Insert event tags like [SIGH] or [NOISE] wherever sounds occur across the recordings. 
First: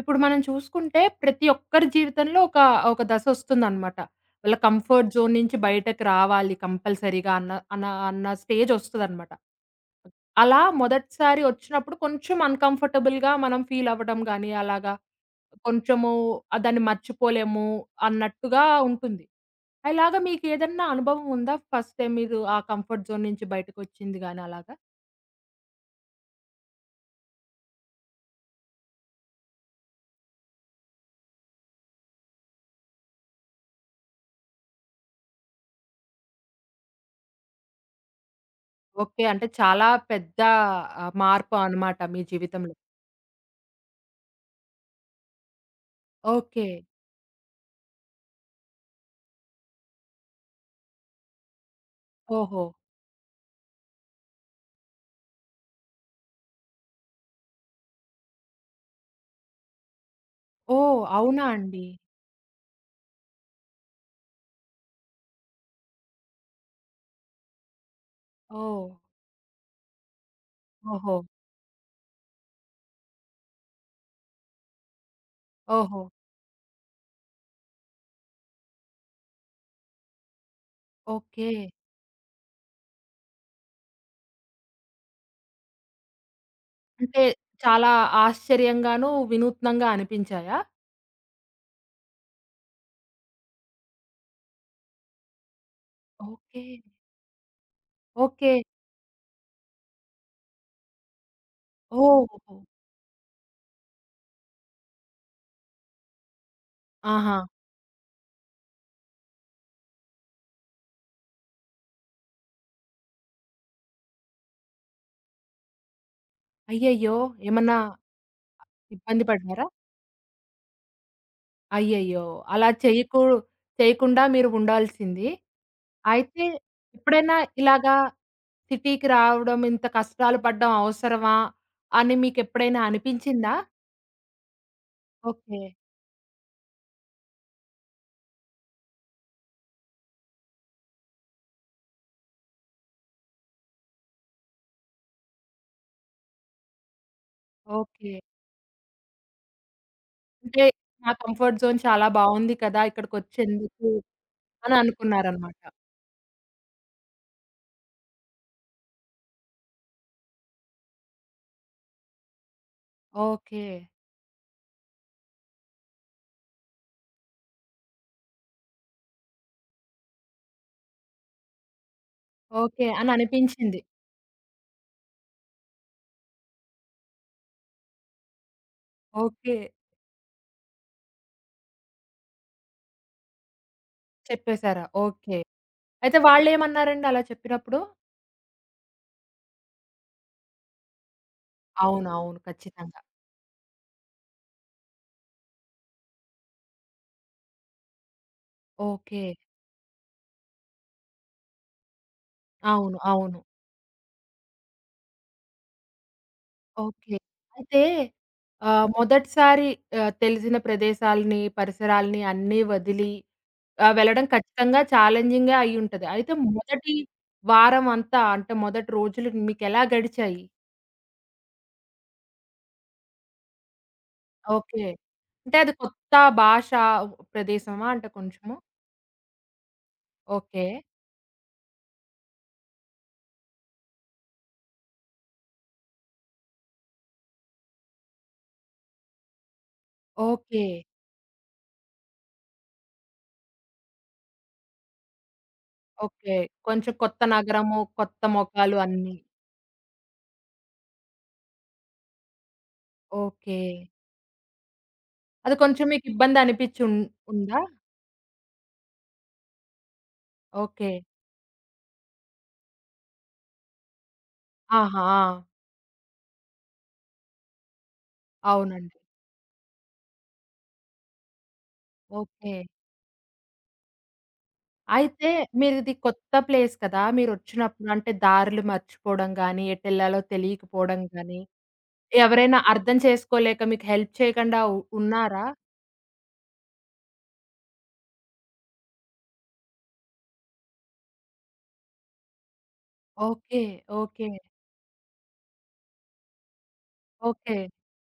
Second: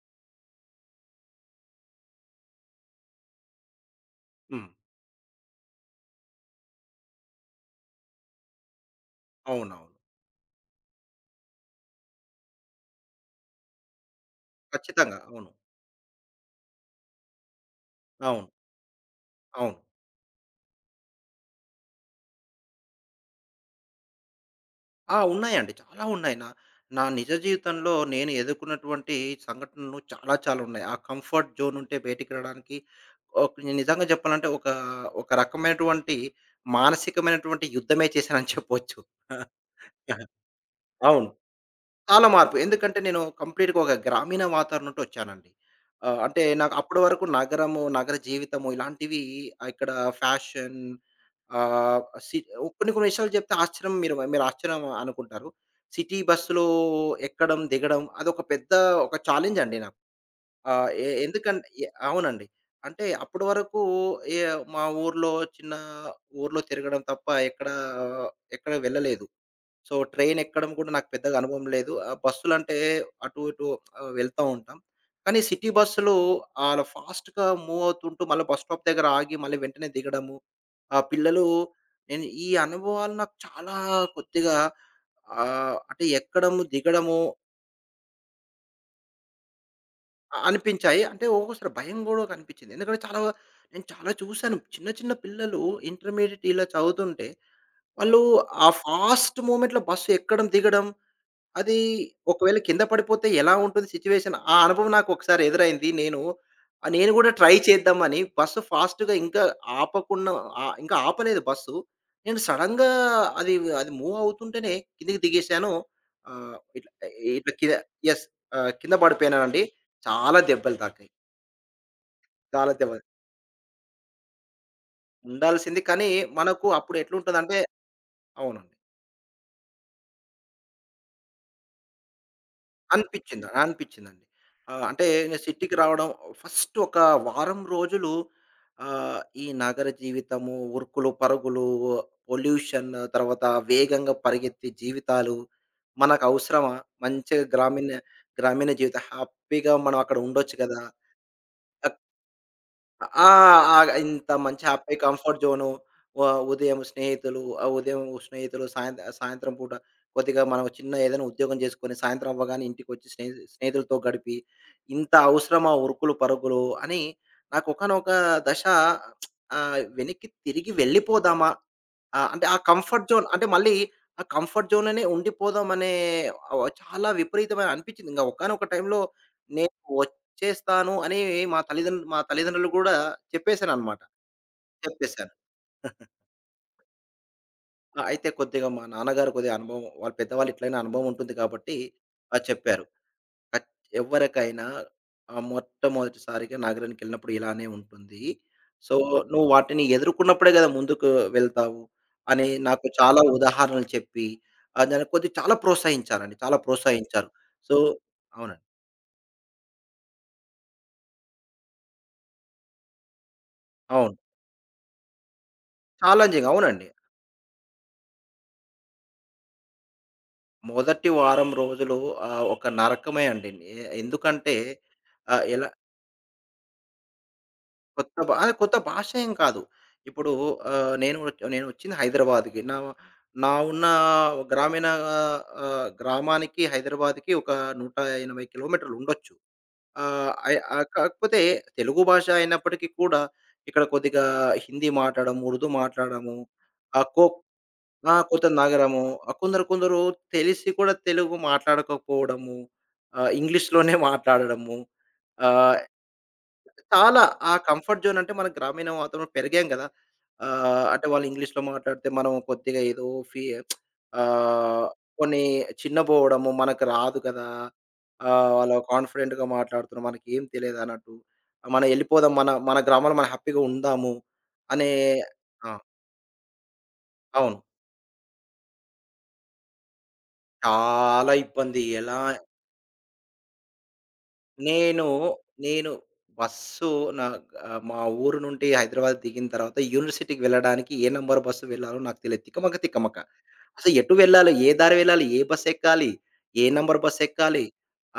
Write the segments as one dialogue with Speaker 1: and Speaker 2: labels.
Speaker 1: ఇప్పుడు మనం చూసుకుంటే ప్రతి ఒక్కరి జీవితంలో ఒక దశొస్తుందనమాట. వాళ్ళ
Speaker 2: హ్మ్.
Speaker 1: కంఫర్ట్ జోన్ నుంచి బయటకి రావాలి కంపల్సరీగా అన్న అన్న అన్న స్టేజొస్తదనమాట.
Speaker 2: అవునవును.
Speaker 1: అలా మొదటిసారి వచ్చినప్పుడు కొంచెం అన్‌కంఫర్టబుల్‌గా మనం ఫీలవ్వడం గానీ, అలాగా
Speaker 2: ఖచ్చితంగా. అవును.
Speaker 1: కొంచెము దాన్ని మర్చిపోలేము
Speaker 2: అవును.
Speaker 1: అన్నట్టుగా ఉంటుంది.
Speaker 2: అవును.
Speaker 1: అలాగా మీకేదన్నా అనుభవం ఉందా? ఫస్ట్ టైమ్ మీరు ఆ కంఫర్ట్ జోన్ నుంచి బయటకొచ్చింది గానీ అలాగా?
Speaker 2: ఆ! ఉన్నాయండి. చాలా ఉన్నాయి. నా నా నిజ జీవితంలో నేను ఎదుర్కొన్నటువంటి సంఘటనలు చాలా చాలా ఉన్నాయి. ఆ కంఫర్ట్ జోన్ ఉంటే బయటికి రావడానికి ఓక్, నేను నిజంగా చెప్పాలంటే ఒక ఒక రకమైనటువంటి మానసికమైనటువంటి యుద్ధమే చేశానని చెప్పొచ్చు.
Speaker 1: ఓకే. అంటే చాలా
Speaker 2: [LAUGHS]
Speaker 1: పెద్ద
Speaker 2: అవును.
Speaker 1: మార్పు అనమాట మీ
Speaker 2: చాలా మార్పు.
Speaker 1: జీవితంలో.
Speaker 2: ఎందుకంటే నేను కంప్లీట్‌గా ఒక గ్రామీణ వాతావరణం నుండి వచ్చానండి. అంటే
Speaker 1: ఓకే.
Speaker 2: నాకు అప్పటి వరకు నగరము, నగర జీవితము ఇలాంటివి ఇక్కడ ఫ్యాషన్ ఆహ్, సి
Speaker 1: ఓహో!
Speaker 2: కొన్ని కొన్ని విషయాలు చెప్తే ఆశ్చర్యం మీరు మీరు ఆశ్చర్యం అనుకుంటారు. సిటీ బస్సులో ఎక్కడం, దిగడం అదొక పెద్ద ఒక ఛాలెంజ్ అండి నాకు. ఆహ్,
Speaker 1: ఓహ్!
Speaker 2: ఎ
Speaker 1: అవునా
Speaker 2: ఎందుకంటే
Speaker 1: అండి?
Speaker 2: అవునండి. అంటే అప్పటి వరకు ఏ మా ఊర్లో చిన్న ఊర్లో తిరగడం తప్ప ఎక్కడ ఎక్కడ
Speaker 1: ఓహ్!
Speaker 2: వెళ్ళలేదు. సో, ట్రైనెక్కడం కూడా నాకు
Speaker 1: ఓహో!
Speaker 2: పెద్దగా అనుభవం లేదు. బస్సులంటే అటు ఇటు వెళ్తా ఉంటాం. కానీ సిటీ
Speaker 1: ఓహో!
Speaker 2: బస్సులు అలా ఫాస్ట్‌గా మూవ్ అవుతుంటూ మళ్ళీ బస్ స్టాప్ దగ్గర ఆగి మళ్ళీ వెంటనే దిగడము. ఆ పిల్లలు
Speaker 1: ఓకే.
Speaker 2: నేను ఈ అనుభవాలు నాకు చాలా కొద్దిగా అంటే ఎక్కడము, దిగడము
Speaker 1: అంటే చాలా ఆశ్చర్యంగాను, వినూత్నంగా అనిపించాయా?
Speaker 2: అనిపించాయి. అంటే ఒక్కొక్కసారి భయం గూడా కనిపించింది. ఎందుకంటే చాలా నేను చాలా చూసాను. చిన్న చిన్న పిల్లలు ఇంటర్మీడియేట్ ఇలా
Speaker 1: ఓకే.
Speaker 2: చదువుతుంటే వాళ్ళు
Speaker 1: ఓకే.
Speaker 2: ఆ ఫాస్ట్ మూవ్‌మెంట్‌లో బస్సు ఎక్కడం, దిగడం అది
Speaker 1: ఓహో!
Speaker 2: ఒకవేళ కింద పడిపోతే ఎలా ఉంటుంది సిచ్యువేషన్? ఆ అనుభవం నాకొకసారి ఎదురైంది. నేను నేను గూడా
Speaker 1: ఆహా!
Speaker 2: ట్రై చేద్దామని బస్సు ఫాస్ట్‌గా ఇంకా ఆపకుండా ఇంకా ఆపలేదు బస్సు. నేను సడెన్‌గా అది అది మూవ్ అవుతుంటేనే కిందకి దిగేశాను. ఇట్లా
Speaker 1: అయ్యయ్యో!
Speaker 2: ఇట్లా కింద
Speaker 1: ఏమన్నా
Speaker 2: యెస్. కింద
Speaker 1: ఇబ్బంది
Speaker 2: పడిపోయానండి.
Speaker 1: పడ్డారా?
Speaker 2: చాలా దెబ్బలు తాకాయి.
Speaker 1: అయ్యయ్యో! అలా
Speaker 2: చాలా దెబ్బలు.
Speaker 1: చేయకు చేయకుండా మీరు ఉండాల్సింది.
Speaker 2: ఉండాల్సింది కానీ
Speaker 1: అయితే
Speaker 2: మనకు అప్పుడు
Speaker 1: ఎప్పుడైనా
Speaker 2: ఎట్లుంటదంటే
Speaker 1: ఇలాగా
Speaker 2: అవునండి.
Speaker 1: సిటీకి రావడం, ఇంత కష్టాలు పడడం అవసరమా? అని మీకెప్పుడైనా
Speaker 2: అనిపిచ్చింది.
Speaker 1: అనిపించిందా?
Speaker 2: అనిపిచ్చిందండి. అంటే నేను
Speaker 1: ఓకే.
Speaker 2: సిటీకి రావడం ఫస్ట్ ఒక వారం రోజులు ఈ నగర జీవితము, ఉరుకులు, పరుగులు, పొల్యూషన్ తర్వాత వేగంగా పరిగెత్తే జీవితాలు మనకు అవసరమా? మంచిగా గ్రామీణ
Speaker 1: ఓకే.
Speaker 2: గ్రామీణ జీవితం హ్యాపీగా మనం అక్కడ ఉండొచ్చు
Speaker 1: అంటే
Speaker 2: కదా!
Speaker 1: నా కంఫర్ట్ జోన్ చాలా బావుంది కదా!
Speaker 2: ఆ!
Speaker 1: ఇక్కడికొచ్చేందుకు
Speaker 2: ఆగ్ ఇంత మంచి
Speaker 1: అని
Speaker 2: హ్యాపీ కంఫర్ట్
Speaker 1: అనుకున్నారనమాట.
Speaker 2: జోను. వ ఉదయం స్నేహితులు, ఉదయం స్నేహితులు సాయంత్రం పూట కొద్దిగా మనం చిన్న ఏదైనా ఉద్యోగం చేసుకొని, సాయంత్రం అవ్వగానే ఇంటికొచ్చి
Speaker 1: ఓకే.
Speaker 2: స్నేహితులతో గడిపి, ఇంత అవసరమా ఉరుకులు, పరుగులు అని నాకు ఒకానొక దశ వెనక్కి తిరిగి వెళ్ళిపోదామా? అంటే ఆ
Speaker 1: ఓకే.
Speaker 2: కంఫర్ట్
Speaker 1: అని
Speaker 2: జోన్ అంటే మళ్ళీ
Speaker 1: అనిపించింది.
Speaker 2: ఆ కంఫర్ట్ జోన్‌లోనే ఉండిపోదామనే చాలా విపరీతమైన అనిపించింది. ఇంక ఒకానొక టైంలో
Speaker 1: ఓకే.
Speaker 2: నేను ఒ చేస్తాను అని మా తల్లిదండ్రులు గూడా చెప్పేశాననమాట.
Speaker 1: చెప్పేసారా?
Speaker 2: చెప్పేశారు.
Speaker 1: ఓకే. అయితే వాళ్ళేమన్నారండి అలా చెప్పినప్పుడు?
Speaker 2: ఆ! అయితే కొద్దిగా మా నాన్నగారు కొద్దిగా అనుభవం వాళ్ళు పెద్దవాళ్ళు ఇట్లైనా అనుభవం ఉంటుంది కాబట్టి
Speaker 1: అవునవును.
Speaker 2: చెప్పారు.
Speaker 1: ఖచ్చితంగా.
Speaker 2: కచ్ ఎవ్వరికైనా మొట్టమొదటిసారిగా నాగరినికెళ్ళినప్పుడు ఇలానే ఉంటుంది. So,
Speaker 1: okay.
Speaker 2: నువ్వు వాటిని ఎదుర్కొన్నప్పుడే గదా! ముందుకు వెళ్తావు అని నాకు
Speaker 1: అవును.
Speaker 2: చాలా
Speaker 1: అవును.
Speaker 2: ఉదాహరణలు చెప్పి దాన్ని కొద్దిగా చాలా ప్రోత్సహించారండి. చాలా
Speaker 1: ఓకే.
Speaker 2: ప్రోత్సహించారు. సో
Speaker 1: అయితే
Speaker 2: అవునండి.
Speaker 1: మొదటిసారి తెలిసిన ప్రదేశాలని, పరిసరాలని అన్నీ వదిలి
Speaker 2: అవును.
Speaker 1: వెళ్ళడం ఖచ్చితంగా ఛాలెంజింగే అయ్యుంటది. అయితే
Speaker 2: ఛాలెంజింగ్ అవునండి.
Speaker 1: మొదటి వారం అంతా అంటే మొదటి రోజులు మీకెలా గడిచాయి?
Speaker 2: మొదటి వారం రోజులు ఒక నరకమే అండి. ఎందుకంటే
Speaker 1: ఓకే. అంటే
Speaker 2: ఎలా
Speaker 1: అది కొత్త భాష ప్రదేశమా అంటే
Speaker 2: కొత్త భా ఆ!
Speaker 1: కొంచెము?
Speaker 2: కొత్త భాష ఏం కాదు. ఇప్పుడు
Speaker 1: ఓకే.
Speaker 2: నేను వచ్- నేను వచ్చింది హైదరాబాద్‌కి. నా నా ఉన్న గ్రామీణ గ్రామానికి హైదరాబాద్‌కి ఒక 180 కిలోమీటర్లు ఉండొచ్చు.
Speaker 1: ఓకే.
Speaker 2: కాకపోతే తెలుగు భాష అయినప్పటికీ కూడా ఇక్కడ కొద్దిగా హిందీ మాట్లాడడం, ఉర్దూ
Speaker 1: ఓకే.
Speaker 2: మాట్లాడము,
Speaker 1: కొంచెం
Speaker 2: ఆహ్,
Speaker 1: కొత్త
Speaker 2: కో
Speaker 1: నగరము,
Speaker 2: ఆ!
Speaker 1: కొత్త
Speaker 2: కొందరు
Speaker 1: మొఖాలు
Speaker 2: నగరము.
Speaker 1: అన్నీ.
Speaker 2: కొందరు కొందరు తెలిసి కూడా తెలుగు మాట్లాడకపోవడము.
Speaker 1: ఓకే.
Speaker 2: ఇంగ్లీష్‌లోనే మాట్లాడడము.
Speaker 1: అది
Speaker 2: ఆహ్,
Speaker 1: కొంచెం మీకు ఇబ్బందనిపిచ్చి
Speaker 2: చాలా ఆ
Speaker 1: ఉందా?
Speaker 2: కంఫర్ట్ జోన్ అంటే మన గ్రామీణ వాతావరణం పెరిగాం గదా!
Speaker 1: ఓకే.
Speaker 2: అంటే వాళ్ళు ఇంగ్లీష్‌లో మాట్లాడితే మనం కొద్దిగా ఏదో ఫీ ఆహ్,
Speaker 1: ఆహా! ఆ!
Speaker 2: కొన్ని చిన్నబోవడము మనకు రాదు కదా! వాళ్ళు
Speaker 1: అవునండి.
Speaker 2: కాన్ఫిడెంట్‌గా మాట్లాడుతున్నారు. మనకేం తెలియదు అన్నట్టు. మనం ఎళ్ళిపోదాం. మన
Speaker 1: ఓకే.
Speaker 2: మన గ్రామంలో మనం హ్యాపీగా ఉందాము అనే
Speaker 1: అయితే
Speaker 2: ఆ!
Speaker 1: మీరిది కొత్త ప్లేస్ కదా!
Speaker 2: అవును.
Speaker 1: మీరొచ్చినప్పుడు అంటే దారులు మర్చిపోవడం గానీ, ఎటెళ్ళాలో తెలియకపోవడం
Speaker 2: చాలా
Speaker 1: గానీ,
Speaker 2: ఇబ్బంది. ఎలా
Speaker 1: ఎవరైనా అర్థం చేసుకోలేక మీకు హెల్ప్ చేయకుండా
Speaker 2: నేను,
Speaker 1: ఉన్నారా?
Speaker 2: నేను బస్సు నా మా ఊరు నుండి హైదరాబాద్ దిగిన తర్వాత యూనివర్సిటీకి వెళ్ళడానికి ఏ నంబర్ బస్సు వెళ్ళాలో నాకు తెలియదు. తికమక తికమక.
Speaker 1: ఓకే.
Speaker 2: అసలు ఎటు
Speaker 1: ఓకే.
Speaker 2: వెళ్ళాలి? ఏ దారి వెళ్ళాలి? ఏ బస్సెక్కాలి? ఏ నంబర్
Speaker 1: ఓకే.
Speaker 2: బస్సెక్కాలి?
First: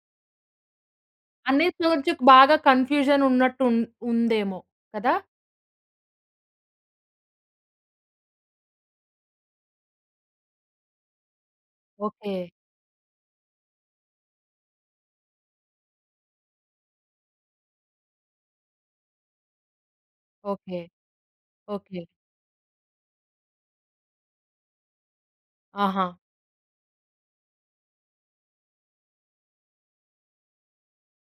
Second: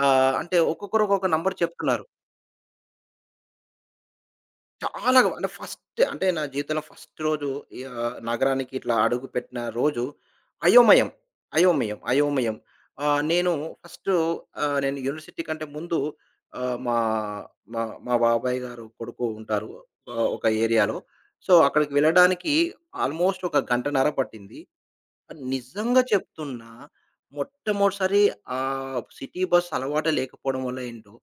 Speaker 2: అంటే ఒక్కొక్కరు ఒక్కొక్క నంబర్
Speaker 1: అన్నిటి
Speaker 2: చెప్తున్నారు.
Speaker 1: గురించి బాగా కన్‌ఫ్యూజన్ ఉన్నట్టు ఉన్ ఉందేమో కదా!
Speaker 2: చాలా గ- అంటే ఫస్ట్ అంటే నా జీవితంలో ఫస్ట్ రోజు ఈ నగరానికి ఇట్లా అడుగుపెట్టిన రోజు అయోమయం. అయోమయం.
Speaker 1: ఓకే.
Speaker 2: అయోమయం. నేను ఫస్టు నేను యూనివర్సిటీ కంటే ముందు ఆహ్, మా మా మా బాబాయ్ గారు కొడుకు ఉంటారు. ఒక
Speaker 1: ఓకే.
Speaker 2: ఏరియాలో. సో, అక్కడికి
Speaker 1: ఓకే.
Speaker 2: వెళ్ళడానికి ఆల్మోస్ట్ ఒక గంటన్నర పట్టింది. నిజంగా
Speaker 1: ఆహా!
Speaker 2: చెప్తున్నా. మొట్టమొదటిసారి సిటీ బస్ అలవాటే లేకపోవడం వల్ల ఏంటో,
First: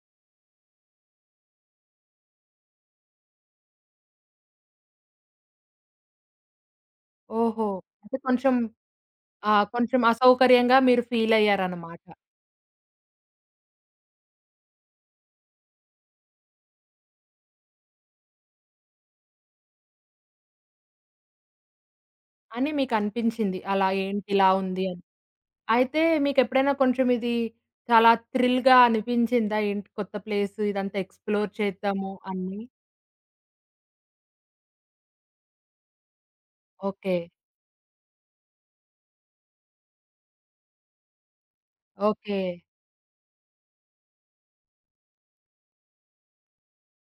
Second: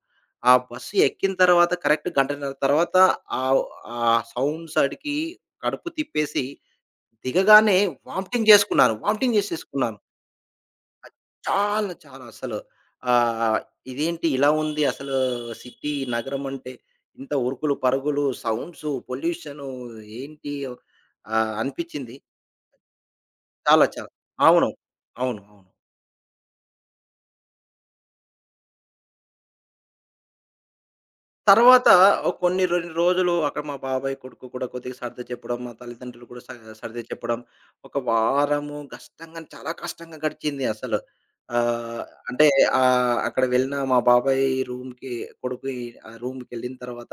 Speaker 2: ఆ బస్సు ఎక్కిన తర్వాత కరెక్ట్ గంటన్నర తర్వాత ఆహ్, ఆ సౌండ్ సడికి కడుపు తిప్పేసి
Speaker 1: ఓహో!
Speaker 2: దిగగానే
Speaker 1: అంటే
Speaker 2: వామిటింగ్
Speaker 1: కొంచెం
Speaker 2: చేసుకున్నాను. వామిటింగ్
Speaker 1: ఆ!
Speaker 2: చేసేసుకున్నాను.
Speaker 1: కొంచెం అసౌకర్యంగా మీరు
Speaker 2: చాలా
Speaker 1: ఫీలయ్యారనమాట.
Speaker 2: చాలా అసలు. ఆహ్, ఇదేంటి ఇలా ఉంది అసలు సిటీ నగరం అంటే ఇంత ఉరుకులు, పరుగులు, సౌండ్సు, పొల్యూషను ఏంటి అనిపించింది.
Speaker 1: అని మీకనిపించింది.
Speaker 2: చాలా
Speaker 1: అలా
Speaker 2: చాలా.
Speaker 1: ఏంటి ఇలా
Speaker 2: అవును.
Speaker 1: ఉంది అని.
Speaker 2: అవును. అవును.
Speaker 1: అయితే మీకెప్పుడైనా కొంచెం ఇది చాలా థ్రిల్‌గా అనిపించిందా? ఏంటి కొత్త ప్లేస్ ఇదంతా ఎక్స్‌ప్లోర్
Speaker 2: తర్వాత
Speaker 1: చేద్దాము
Speaker 2: ఒక
Speaker 1: అని?
Speaker 2: కొన్ని రొ రోజులు అక్కడ మా బాబాయ్ కొడుకు కూడా కొద్దిగా సర్ది చెప్పడం, మా తల్లిదండ్రులు కూడా సర్ది
Speaker 1: ఓకే.
Speaker 2: చెప్పడం. ఒక వారము కష్టంగా చాలా కష్టంగా గడిచింది అసలు. ఆహ్,
Speaker 1: ఓకే.
Speaker 2: అంటే అక్కడ వెళ్ళిన మా బాబాయ్ రూమ్‌కి కొడుకు ఆ రూమ్‌కెళ్ళిన తర్వాత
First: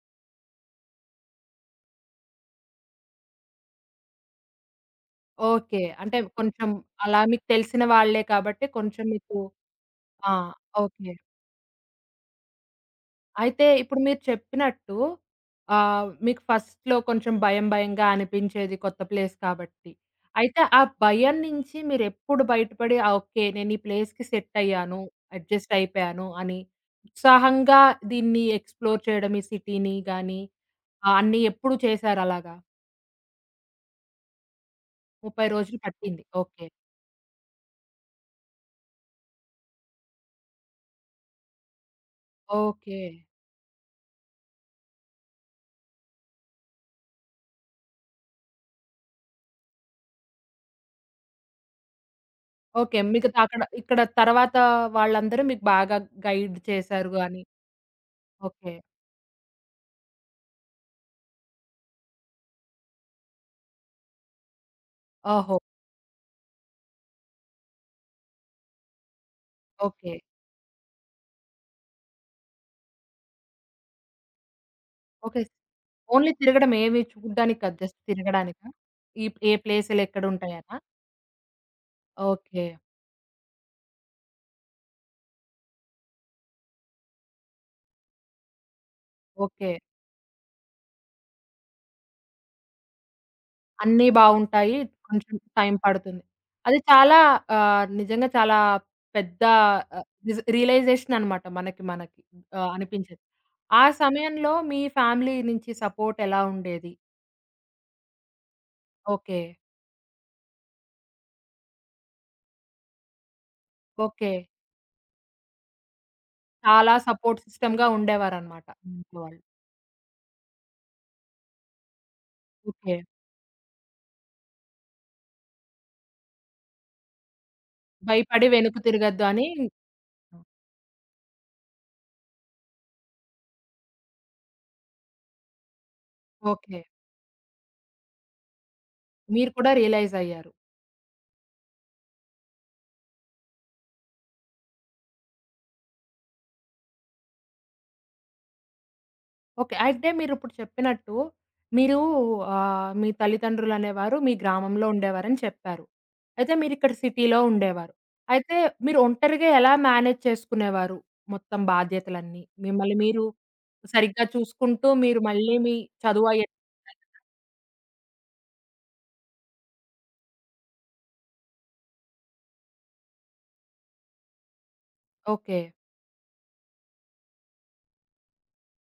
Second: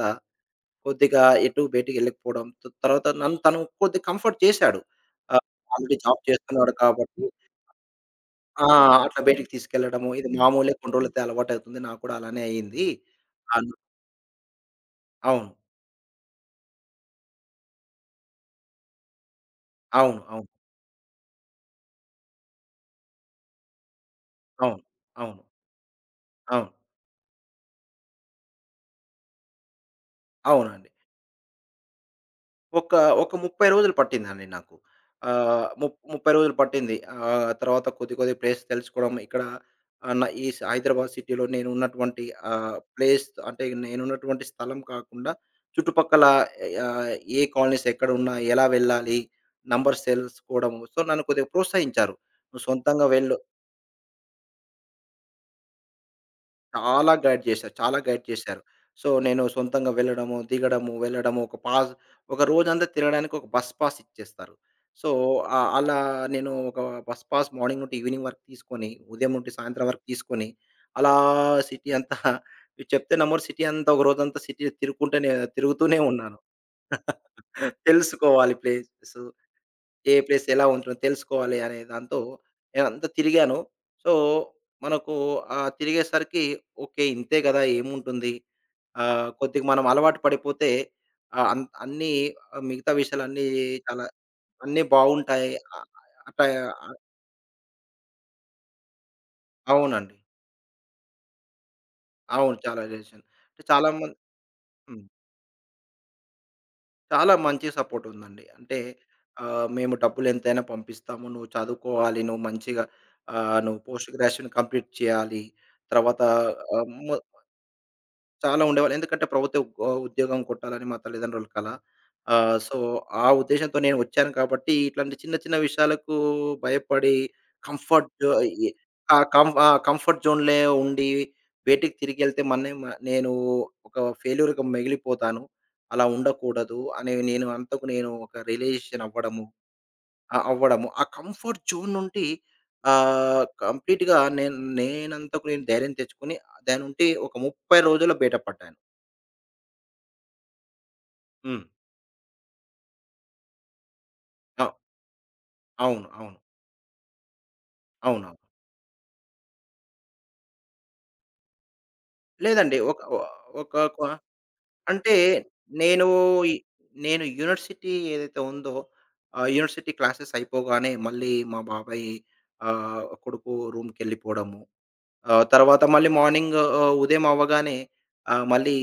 Speaker 2: కొద్దిగా ఎటు బయటికి వెళ్ళకపోవడం. తర్వాత నన్ను తను కొద్దిగా కంఫర్ట్ చేశాడు. ఆహ్,
Speaker 1: ఓకే.
Speaker 2: ఆల్రెడీ
Speaker 1: అంటే
Speaker 2: జాబ్
Speaker 1: కొంచెం
Speaker 2: చేస్తున్నాడు
Speaker 1: అలా
Speaker 2: కాబట్టి
Speaker 1: మీకు తెలిసిన వాళ్ళే
Speaker 2: ఆ!
Speaker 1: కాబట్టి కొంచెం
Speaker 2: అట్లా
Speaker 1: మీకు
Speaker 2: బయటికి తీసుకెళ్ళడము. ఇది
Speaker 1: ఆ!
Speaker 2: మామూలే, కొన్ని
Speaker 1: ఓకే.
Speaker 2: రోజులైతే అలవాటవుతుంది. నాకు కూడా అలానే అయింది.
Speaker 1: అయితే
Speaker 2: అన్
Speaker 1: ఇప్పుడు మీరు చెప్పినట్టు
Speaker 2: అవును.
Speaker 1: మీకు ఫస్ట్‌లో కొంచెం భయం భయంగా అనిపించేది కొత్త ప్లేస్ కాబట్టి.
Speaker 2: అవును. అవును.
Speaker 1: అయితే ఆ భయం నుంచి మీరెప్పుడు బయటపడి ఆ! ఓకే. నేను ఈ ప్లేస్‌కి సెట్
Speaker 2: అవును.
Speaker 1: అయ్యాను.
Speaker 2: అవును.
Speaker 1: అడ్జస్ట్ అయిపోయాను అని
Speaker 2: అవును.
Speaker 1: ఉత్సాహంగా దీన్ని ఎక్స్‌ప్లోర్ చేయడం ఈ సిటీని గాని
Speaker 2: అవునండి.
Speaker 1: అన్నీ ఎప్పుడు చేశారు అలాగా?
Speaker 2: ఒక ఒక 30 రోజులు పట్టిందండి నాకు.
Speaker 1: 30
Speaker 2: ఆహ్,
Speaker 1: రోజులు
Speaker 2: ముప్
Speaker 1: పట్టింది.
Speaker 2: 30 రోజులు
Speaker 1: ఓకే.
Speaker 2: పట్టింది. తర్వాత కొద్ది కొద్ది ప్లేస్ తెలుసుకోవడం. ఇక్కడ నా ఈ స- హైదరాబాద్ సిటీలో నేను ఉన్నటువంటి
Speaker 1: ఓకే.
Speaker 2: ప్లేస్ అంటే నేనున్నటువంటి స్థలం కాకుండా చుట్టుపక్కల ఆహ్, ఏ కాలనీస్ ఎక్కడున్నాయి? ఎలా వెళ్ళాలి? నంబర్స్ తెలుసుకోవడం. సో, నన్ను కొద్దిగా ప్రోత్సహించారు. "నువ్వు
Speaker 1: ఓకే.
Speaker 2: సొంతంగా వెళ్ళు."
Speaker 1: మిగతా అక్కడ ఇక్కడ తర్వాత వాళ్ళందరూ మీకు బాగా గైడ్ చేశారు
Speaker 2: చాలా
Speaker 1: గాని.
Speaker 2: గైడ్ చేశారు. చాలా గైడ్ చేశారు.
Speaker 1: ఓకే.
Speaker 2: సో, నేను సొంతంగా వెళ్ళడము, దిగడము, వెళ్ళడము, ఒక పాస్ ఒక రోజంతా తిరగడానికి ఒక బస్ పాస్ ఇచ్చేస్తారు. సో,
Speaker 1: ఓహో!
Speaker 2: అలా నేను ఒక బస్ పాస్ మార్నింగ్ నుండి ఈవినింగ్ వరకు తీసుకొని, ఉదయం నుండి సాయంత్రం వరకు
Speaker 1: ఓకే.
Speaker 2: తీసుకొని, అలా సిటీ అంతా [LAUGHS] మీరు చెప్తే నమ్మరు, సిటీ అంతా ఒక రోజంతా సిటీ తిరుక్కుంటూనే
Speaker 1: ఓకే.
Speaker 2: తిరుగుతూనే
Speaker 1: ఓన్లీ
Speaker 2: ఉన్నాను.
Speaker 1: తిరగడం ఏవి
Speaker 2: [LAUGHS]
Speaker 1: చూడ్డానికి కాదు. జస్ట్
Speaker 2: తెలుసుకోవాలి
Speaker 1: తిరగడానికా?
Speaker 2: ప్లేసెస్.
Speaker 1: ఈ ఏ
Speaker 2: ఏ ప్లేస్ ఎలా
Speaker 1: ప్లేసులెక్కడుంటాయనా?
Speaker 2: ఉంటుందో తెలుసుకోవాలి అనే దాంతో
Speaker 1: ఓకే.
Speaker 2: నేనంతా తిరిగాను. సో, మనకు తిరిగేసరికి ఓకే. ఇంతే గదా! ఏముంటుంది. కొద్దిగా
Speaker 1: ఓకే.
Speaker 2: మనం అలవాటు పడిపోతే ఆహ్, అన్ అన్నీ మిగతా విషయాలన్నీ చాలా
Speaker 1: అన్నీ బావుంటాయి.
Speaker 2: అన్నీ
Speaker 1: కొంచెం
Speaker 2: బావుంటాయి.
Speaker 1: టైం పడుతుంది.
Speaker 2: అట్లా
Speaker 1: అది చాలా నిజంగా చాలా పెద్ద ఆహ్,
Speaker 2: అవునండి.
Speaker 1: రియలైజేషన్ అనమాట మనకి మనకి
Speaker 2: అవును. చాలా
Speaker 1: అనిపించేది.
Speaker 2: రిలేషన్.
Speaker 1: ఆ
Speaker 2: చాలా మంది
Speaker 1: సమయంలో మీ
Speaker 2: హ్మ్.
Speaker 1: ఫ్యామిలీ నుంచి సపోర్ట్ ఎలా ఉండేది?
Speaker 2: చాలా మంచి సపోర్ట్ ఉందండి. అంటే
Speaker 1: ఓకే.
Speaker 2: మేము డబ్బులెంతైనా పంపిస్తాము. నువ్వు చదువుకోవాలి. నువ్వు మంచిగా నువ్వు పోస్ట్
Speaker 1: ఓకే.
Speaker 2: గ్రాడ్యుయేషన్ కంప్లీట్ చేయాలి. తర్వాత ఆహ్,
Speaker 1: చాలా
Speaker 2: మొ
Speaker 1: సపోర్ట్ సిస్టమ్‌గా
Speaker 2: చాలా
Speaker 1: ఉండేవారనమాట మీ
Speaker 2: ఉండేవాళ్ళు.
Speaker 1: ఇంట్లో
Speaker 2: ఎందుకంటే
Speaker 1: వాళ్ళు.
Speaker 2: ప్రభుత్వ ఉద్యోగం కొట్టాలని మా తల్లిదండ్రుల కల. So,
Speaker 1: okay.
Speaker 2: ఆ ఉద్దేశంతో నేను వచ్చాను కాబట్టి ఇట్లాంటి చిన్న చిన్న విషయాలకు భయపడి కంఫర్ట్ జో
Speaker 1: భయపడి
Speaker 2: ఎ
Speaker 1: వెనుక
Speaker 2: ఆ!
Speaker 1: తిరగొద్దు
Speaker 2: కం
Speaker 1: అని
Speaker 2: ఆ! కంఫర్ట్ జోన్‌లే ఉండి బయటికి తిరిగెళ్తే మన్నే మ నేను ఒక ఫెయిల్యూర్‌గా మిగిలిపోతాను. అలా ఉండకూడదు
Speaker 1: ఓకే.
Speaker 2: అని నేను అంతకు నేను ఒక రియలైజేషన్ అవ్వడము
Speaker 1: మీరు కూడా రియలైజ్
Speaker 2: ఆ!
Speaker 1: అయ్యారు.
Speaker 2: అవ్వడము. ఆ కంఫర్ట్ జోన్ నుండి కంప్లీట్‌గా నేను నేనంతకు నేను ధైర్యం తెచ్చుకొని దాని నుండి ఒక 30 రోజుల్లో బయట పడ్డాను.
Speaker 1: ఓకే. అయితే మీరిప్పుడు చెప్పినట్టు
Speaker 2: హ్మ్.
Speaker 1: మీరు మీ తల్లిదండ్రులనేవారు మీ
Speaker 2: అవ్
Speaker 1: గ్రామంలో ఉండేవారని చెప్పారు.
Speaker 2: అవును. అవును.
Speaker 1: అయితే మీరిక్కడ సిటీలో ఉండేవారు.
Speaker 2: అవునవును.
Speaker 1: అయితే మీరు ఒంటరిగా ఎలా మేనేజ్ చేసుకునేవారు మొత్తం బాధ్యతలన్నీ?
Speaker 2: లేదండి.
Speaker 1: మిమ్మల్ని మీరు
Speaker 2: ఒక కొ
Speaker 1: సరిగ్గా చూసుకుంటూ
Speaker 2: అంటే
Speaker 1: మీరు మళ్ళీ మీ
Speaker 2: నేను
Speaker 1: చదువయ్యే
Speaker 2: ఇ నేను యూనివర్సిటీ ఏదైతే ఉందో, యూనివర్సిటీ క్లాసెస్ అయిపోగానే మళ్ళీ మా బాబాయ్ కొడుకు రూమ్‌కెళ్ళిపోవడము.
Speaker 1: ఓకే.
Speaker 2: తర్వాత మళ్ళీ మార్నింగ్ ఉదయం అవ్వగానే మళ్ళీ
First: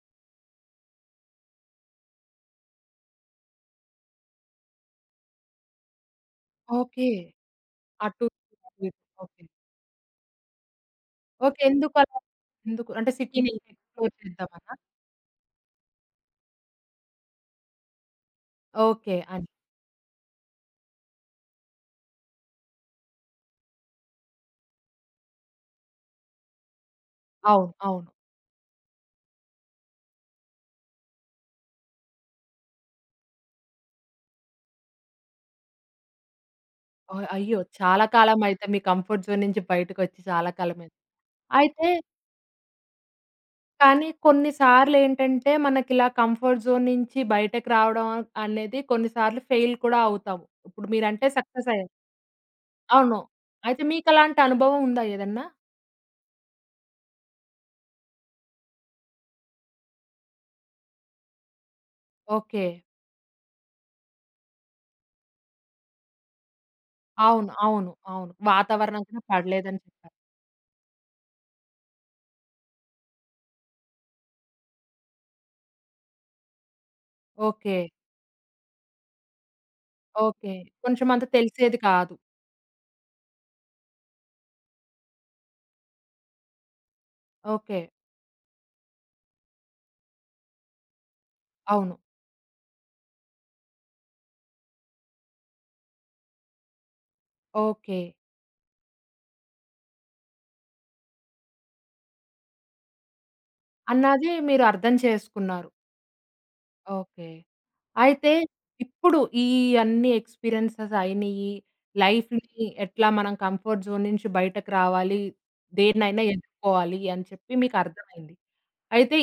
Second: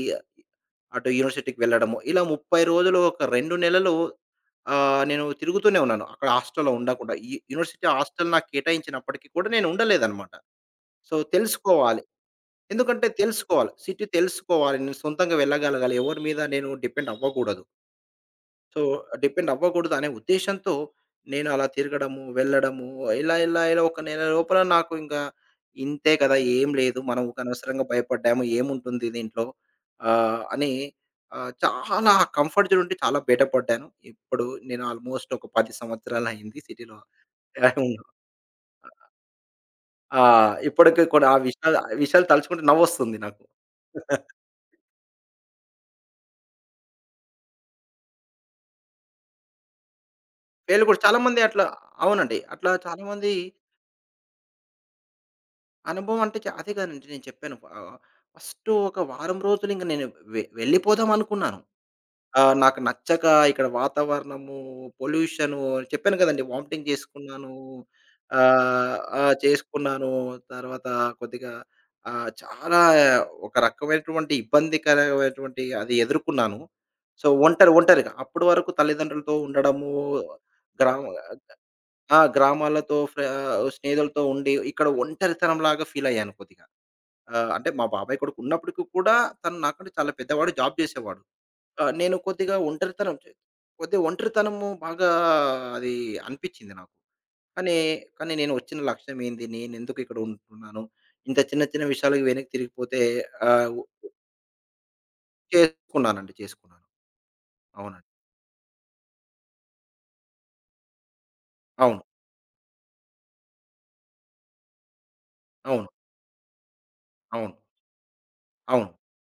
Speaker 2: అటు యూనివర్సిటీకి వెళ్ళడము. ఇలా 30 రోజులు ఒక 2 నెలలు నేను తిరుగుతూనే ఉన్నాను. అక్కడ హాస్టల్‌లో
Speaker 1: ఓకే.
Speaker 2: ఉండకుండా. యూనివర్సిటీ
Speaker 1: అటు
Speaker 2: హాస్టల్ నాకు
Speaker 1: ఇటు.
Speaker 2: కేటాయించినప్పటికి
Speaker 1: ఓకే.
Speaker 2: కూడా నేను ఉండలేదన్నమాట. So,
Speaker 1: okay.
Speaker 2: తెలుసుకోవాలి.
Speaker 1: ఎందుకలా? ఎందుకు?
Speaker 2: ఎందుకంటే
Speaker 1: అంటే సిటీని
Speaker 2: తెలుసుకోవాలి. సిటీ
Speaker 1: ఎక్స్‌ప్లోర్ చేద్దామనా?
Speaker 2: తెలుసుకోవాలి. నేను సొంతంగా వెళ్ళగలగాలి. ఎవరి మీద నేను డిపెండ్ అవ్వకూడదు. So,
Speaker 1: okay. అని.
Speaker 2: డిపెండ్ అవ్వకూడదు అనే ఉద్దేశ్యంతో నేను అలా తిరగడము, వెళ్ళడము ఇలా ఇలా ఇలా ఒక నెల లోపల నాకు ఇంకా ఇంతే కదా! ఏం లేదు. మనం ఊకె
Speaker 1: అవును.
Speaker 2: అనవసరంగా
Speaker 1: అవును.
Speaker 2: భయపడ్డాము. ఏముంటుంది దీంట్లో అని చాలా కంఫర్ట్ జోన్ నుండి చాలా బయటపడ్డాను. ఇప్పుడు నేను ఆల్మోస్ట్ ఒక 10 సంవత్సరాలయింది సిటీలో.
Speaker 1: ఓహ్! అయ్యో! చాలా కాలం అయితే మీ కంఫర్ట్ జోన్ నుంచి బయటకొచ్చి
Speaker 2: ఆ!
Speaker 1: చాలా కాలమైంది.
Speaker 2: ఇప్పటికి కూడా ఆ
Speaker 1: అయితే
Speaker 2: విషయాలు తలుచుకుంటే నవ్వొస్తుంది నాకు.
Speaker 1: కానీ కొన్ని సార్లేంటంటే మనకిలా కంఫర్ట్ జోన్ నుంచి బయటకి రావడం అనేది కొన్నిసార్లు ఫెయిల్ కూడా అవుతాము.
Speaker 2: ఫెయిల్
Speaker 1: ఇప్పుడు
Speaker 2: కూడా
Speaker 1: మీరంటే
Speaker 2: చాలామంది అట్లా
Speaker 1: సక్సెస్ అయ్యారు.
Speaker 2: అవునండి. అట్లా
Speaker 1: అవును.
Speaker 2: చాలామంది
Speaker 1: అయితే మీకలాంటి అనుభవం ఉందా ఏదన్నా?
Speaker 2: అనుభవం అంటే చ అదే కదండీ నేను చెప్పాను. ఫస్ట్ ఒక వారం రోజులు ఇంక నేను వెళ్ళిపోదాం అనుకున్నాను.
Speaker 1: ఓకే.
Speaker 2: నాకు నచ్చక ఇక్కడ వాతావరణము, పొల్యూషను చెప్పాను కదండీ వామిటింగ్
Speaker 1: అవును.
Speaker 2: చేసుకున్నాను.
Speaker 1: అవును. అవును. వాతావరణం కూడా
Speaker 2: ఆ!
Speaker 1: పడలేదని
Speaker 2: చేసుకున్నాను.
Speaker 1: చెప్పారు.
Speaker 2: తర్వాత కొద్దిగా చాలా ఒక రకమైనటువంటి ఇబ్బందికరమైనటువంటి అది ఎదుర్కొన్నాను. సో, ఒంటరి
Speaker 1: ఓకే.
Speaker 2: ఒంటరిగా అప్పటి వరకు తల్లిదండ్రులతో ఉండడము
Speaker 1: ఓకే.
Speaker 2: గ్రామ
Speaker 1: కొంచెం అంత తెలిసేది కాదు.
Speaker 2: ఆ! గ్రామాలతో స్నేహితులతో ఉండి ఇక్కడ ఒంటరితనంలాగా ఫీలయ్యాను కొద్దిగా. అంటే
Speaker 1: ఓకే.
Speaker 2: మా బాబాయ్ కొడుకు ఉన్నప్పటికి కూడా తను నాకంటే చాలా పెద్దవాడు, జాబ్ చేసేవాడు.
Speaker 1: అవును.
Speaker 2: నేను కొద్దిగా ఒంటరితనం చే కొద్దిగా ఒంటరితనము బాగా అది అనిపిచ్చింది నాకు. కానీ,
Speaker 1: ఓకే.
Speaker 2: కానీ నేను వచ్చిన లక్ష్యం ఏంది? నేనెందుకు ఇక్కడ ఉంటున్నాను? ఇంత చిన్న చిన్న విషయాలకి వెనక్కి తిరిగిపోతే ఆహ్,
Speaker 1: అన్నది మీరు అర్థం చేసుకున్నారు.
Speaker 2: చేసుకున్నానండి. చేసుకున్నాను.
Speaker 1: ఓకే.
Speaker 2: అవునండి.
Speaker 1: అయితే ఇప్పుడు ఈ అన్ని ఎక్స్‌పీరియన్సెస్ అయినియి,
Speaker 2: అవును.
Speaker 1: లైఫ్‌ని ఎట్లా మనం కంఫర్ట్ జోన్ నుంచి బయటకు రావాలి,
Speaker 2: అవును.
Speaker 1: దేన్నైనా ఎదుర్కోవాలి అని చెప్పి
Speaker 2: అవును.
Speaker 1: మీకు అర్థమైంది.
Speaker 2: అవును. అవును.
Speaker 1: అయితే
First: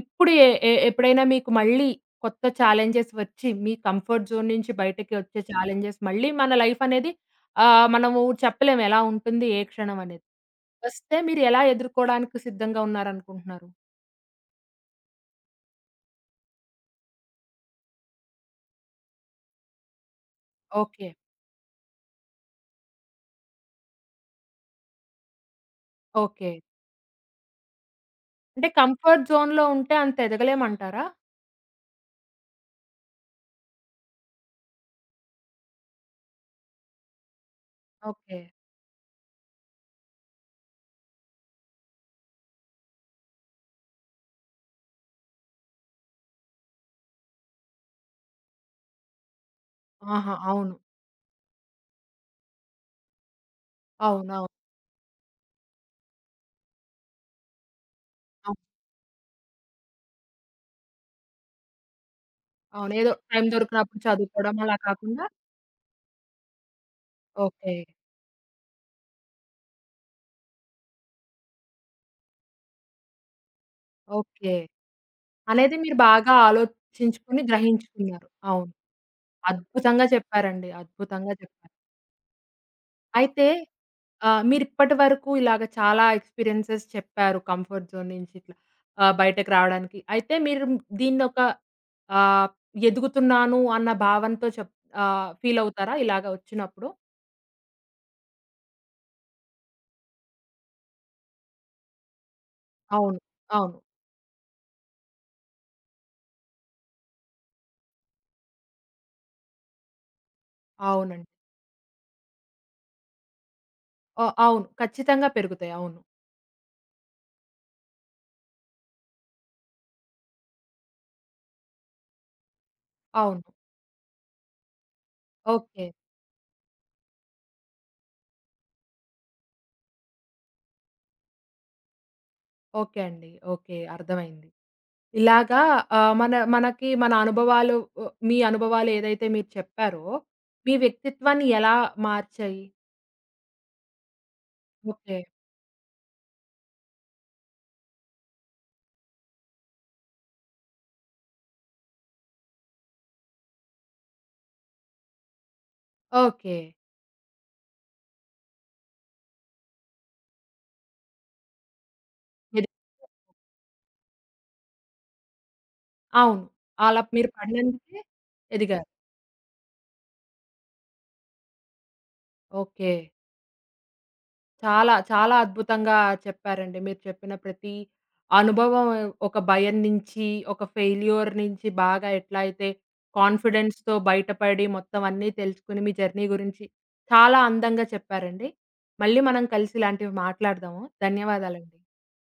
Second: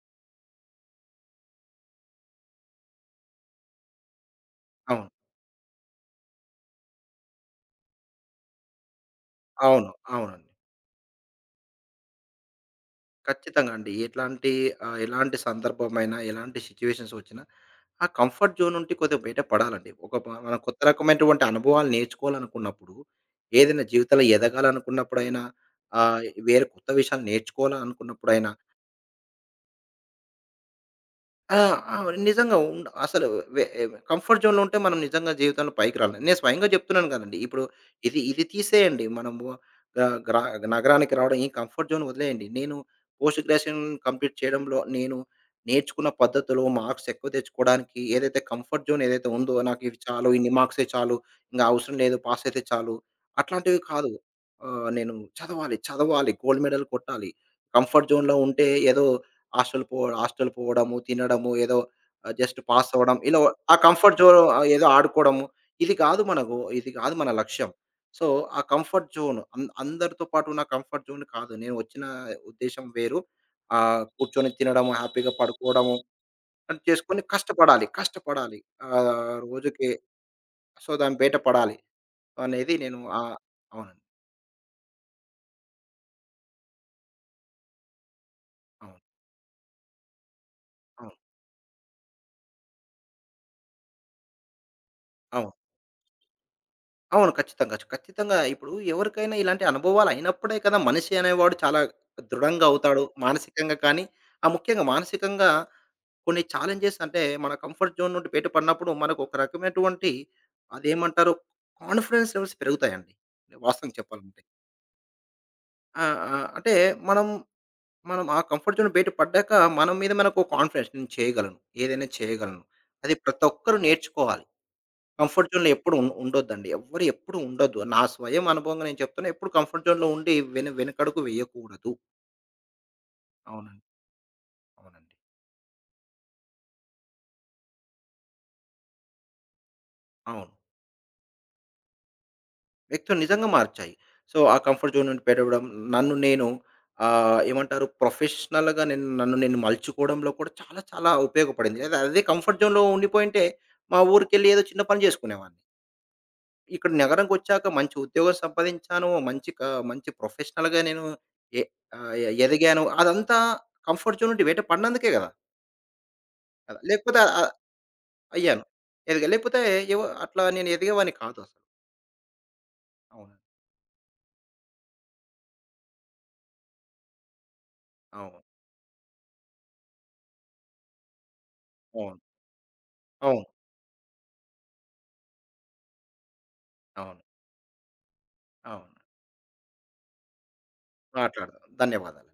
Speaker 1: ఇప్పుడు ఎ ఎ ఎప్పుడైనా మీకు మళ్ళీ కొత్త ఛాలెంజెస్ వచ్చి, మీ కంఫర్ట్ జోన్ నుంచి
Speaker 2: అవును.
Speaker 1: బయటకి వచ్చే ఛాలెంజెస్ మళ్ళీ మన లైఫ్ అనేది మనము చెప్పలేము ఎలా ఉంటుంది, ఏ
Speaker 2: అవును.
Speaker 1: క్షణం అనేది.
Speaker 2: అవునండి.
Speaker 1: వస్తే మీరు ఎలా ఎదుర్కోవడానికి సిద్ధంగా ఉన్నారనుకుంటున్నారు?
Speaker 2: ఖచ్చితంగా అండి. ఎట్లాంటి ఎలాంటి సందర్భమైనా, ఎలాంటి సిట్యుయేషన్స్ వచ్చినా, ఆ కంఫర్ట్ జోన్ నుండి కొద్దిగా బయట పడాలండి. ఒక ప మనం కొత్త
Speaker 1: ఓకే.
Speaker 2: రకమైనటువంటి అనుభవాలు నేర్చుకోవాలనుకున్నప్పుడు, ఏదైనా జీవితంలో ఎదగాలనుకున్నప్పుడైనా,
Speaker 1: ఓకే.
Speaker 2: వేరే కొత్త విషయాలు నేర్చుకోవాలనుకున్నప్పుడైనా
Speaker 1: అంటే కంఫర్ట్ జోన్‌లో ఉంటే అంత ఎదగలేమంటారా?
Speaker 2: ఆ! ఆ! నిజంగా ఉండ అసలు వె కంఫర్ట్ జోన్‌లో ఉంటే మనం నిజంగా జీవితంలో పైకి రాలేం. నేను స్వయంగా చెప్తున్నాను కదండీ! ఇప్పుడు ఇది
Speaker 1: ఓకే.
Speaker 2: ఇది తీసేయండి. మనము ఆహ్, గ్రా నగరానికి రావడం ఈ కంఫర్ట్ జోన్ వదిలేయండి. నేను పోస్ట్ గ్రాడ్యుయేషన్ కంప్లీట్ చేయడంలో నేను నేర్చుకున్న పద్ధతులు, మార్క్స్ ఎక్కువ తెచ్చుకోవడానికి ఏదైతే కంఫర్ట్ జోన్ ఏదైతే ఉందో నాకు ఇవి చాలు,
Speaker 1: ఆహా!
Speaker 2: ఇన్ని
Speaker 1: అవును.
Speaker 2: మార్క్సే చాలు, ఇంక అవసరం లేదు పాస్ అయితే చాలు అట్లాంటివి కాదు.
Speaker 1: అవునవును. అవును.
Speaker 2: నేను చదవాలి, చదవాలి, గోల్డ్ మెడల్ కొట్టాలి. కంఫర్ట్ జోన్‌లో
Speaker 1: అవును.
Speaker 2: ఉంటే ఏదో హాస్టల్ పోవడము, తినడము, ఏదో జస్ట్ పాస్
Speaker 1: అవును. ఏదో
Speaker 2: అవ్వడం. ఇలా
Speaker 1: టైం
Speaker 2: ఆ
Speaker 1: దొరికినప్పుడు
Speaker 2: కంఫర్ట్ జోన్
Speaker 1: చదువుకోవడం అలా
Speaker 2: ఏదో
Speaker 1: కాకుండా
Speaker 2: ఆడుకోవడము. ఇది కాదు మనకు, ఇది కాదు మన లక్ష్యం.
Speaker 1: ఓకే.
Speaker 2: సో, ఆ కంఫర్ట్ జోన్ అం అందరితో పాటు ఉన్న కంఫర్ట్ జోన్ కాదు. నేను వచ్చిన ఉద్దేశ్యం వేరు. కూర్చొని
Speaker 1: ఓకే.
Speaker 2: తినడము, హ్యాపీగా
Speaker 1: అనేది
Speaker 2: పడుకోవడము
Speaker 1: మీరు బాగా
Speaker 2: అని చేసుకొని
Speaker 1: ఆలోచించుకొని
Speaker 2: కష్టపడాలి.
Speaker 1: గ్రహించుకున్నారు.
Speaker 2: కష్టపడాలి.
Speaker 1: అవును.
Speaker 2: రోజుకి
Speaker 1: అద్భుతంగా చెప్పారండి.
Speaker 2: సో, దాన్ని
Speaker 1: అద్భుతంగా
Speaker 2: బయట
Speaker 1: చెప్పారు.
Speaker 2: పడాలి అనేది నేను
Speaker 1: అయితే
Speaker 2: అవునండి.
Speaker 1: మీరిప్పటి వరకు ఇలాగ చాలా ఎక్స్‌పీరియన్సెస్ చెప్పారు కంఫర్ట్ జోన్ నుంచి ఇట్లా
Speaker 2: అవును.
Speaker 1: బయటకి రావడానికి. అయితే మీరు
Speaker 2: అవును.
Speaker 1: దీన్నొక ఆహ్, ఎదుగుతున్నాను అన్న భావనతో
Speaker 2: అవును.
Speaker 1: ఫీలవుతారా ఇలాగ వచ్చినప్పుడు?
Speaker 2: అవును. ఖచ్చితంగా. ఖచ్చితంగా. ఇప్పుడు ఎవరికైనా ఇలాంటి అనుభవాలు అయినప్పుడే కదా మనిషి అనేవాడు చాలా దృఢంగా అవుతాడు.
Speaker 1: అవును.
Speaker 2: మానసికంగా
Speaker 1: అవును.
Speaker 2: కానీ, ఆ ముఖ్యంగా మానసికంగా కొన్ని ఛాలెంజెస్ అంటే మన కంఫర్ట్ జోన్ నుండి బయటపడినప్పుడు మనకు ఒక రకమైనటువంటి
Speaker 1: అవునండి.
Speaker 2: అదేమంటారు కాన్ఫిడెన్స్ లెవెల్స్ పెరుగుతాయండి. వాస్తవం
Speaker 1: ఆ!
Speaker 2: చెప్పాలంటే.
Speaker 1: అవును. ఖచ్చితంగా పెరుగుతాయి. అవును.
Speaker 2: ఆ! ఆ! అంటే మనం, మనం ఆ కంఫర్ట్ జోన్ బయట పడ్డాక మన మీద మనకు కాన్ఫిడెన్స్, నేను చేయగలను. ఏదైనా చేయగలను. అది
Speaker 1: అవును.
Speaker 2: ప్రతి ఒక్కరు నేర్చుకోవాలి. కంఫర్ట్ జోన్‌లో
Speaker 1: ఓకే.
Speaker 2: ఎప్పుడు ఉండొద్దండి. ఎవ్వరు ఎప్పుడు ఉండొద్దు. నా స్వయం అనుభవంగా నేను చెప్తున్నా. ఎప్పుడు కంఫర్ట్ జోన్‌లో ఉండి వెనకడుగు వేయకూడదు.
Speaker 1: ఓకే అండి. ఓకే.
Speaker 2: అవునండి.
Speaker 1: అర్థమైంది.
Speaker 2: అవునండి.
Speaker 1: ఇలాగా మన మనకి మన అనుభవాలు మీ అనుభవాలు ఏదైతే మీరు చెప్పారో,
Speaker 2: అవును.
Speaker 1: మీ వ్యక్తిత్వాన్ని ఎలా మార్చాయి?
Speaker 2: వ్యక్తులు నిజంగా మార్చాయి. సో, ఆ కంఫర్ట్ జోన్
Speaker 1: ఓకే.
Speaker 2: నుండి పెరగడం, నన్ను ఏమంటారు ప్రొఫెషనల్‌గా నేను నన్ను మలుచుకోవడంలో కూడా చాలా చాలా ఉపయోగపడింది. అదే అదే కంఫర్ట్ జోన్‌లో ఉండిపోయుంటే మా ఊరికెళ్ళి ఏదో చిన్న పని చేసుకునేవాడిని.
Speaker 1: ఓకే.
Speaker 2: ఇక్కడ నగరంకొచ్చాక మంచి ఉద్యోగం సంపాదించాను. మంచి ప్రొఫెషనల్‌గా నేను ఎ ఆహ్, ఎ
Speaker 1: ఎది
Speaker 2: ఎదిగాను. అదంతా కంఫర్ట్ జోన్ నుండి బయట పడినందుకే గదా!
Speaker 1: అవును.
Speaker 2: కదా!
Speaker 1: అలా
Speaker 2: లేకపోతే
Speaker 1: మీరు పడినందుకే
Speaker 2: అయ్యాను.
Speaker 1: ఎదిగారు.
Speaker 2: ఎదిగా లేకపోతే ఏవో అట్లా నేను ఎదిగేవాడిని కాదు అసలు.
Speaker 1: ఓకే.
Speaker 2: అవును.
Speaker 1: చాలా, చాలా అద్భుతంగా చెప్పారండి. మీరు చెప్పిన ప్రతి
Speaker 2: అవును.
Speaker 1: అనుభవం ఒక భయం నుంచి, ఒక ఫెయిల్యూర్ నుంచి బాగా
Speaker 2: అవును.
Speaker 1: ఎట్లా అయితే
Speaker 2: అవును.
Speaker 1: కాన్ఫిడెన్స్‌తో బయటపడి మొత్తం అన్నీ తెలుసుకొని మీ జర్నీ గురించి
Speaker 2: అవును.
Speaker 1: చాలా అందంగా చెప్పారండి.
Speaker 2: అవును.
Speaker 1: మళ్ళీ మనం కలిసి ఇలాంటివి మాట్లాడదాము.
Speaker 2: మాట్లాడదాం.
Speaker 1: ధన్యవాదాలండి.
Speaker 2: ధన్యవాదాలు.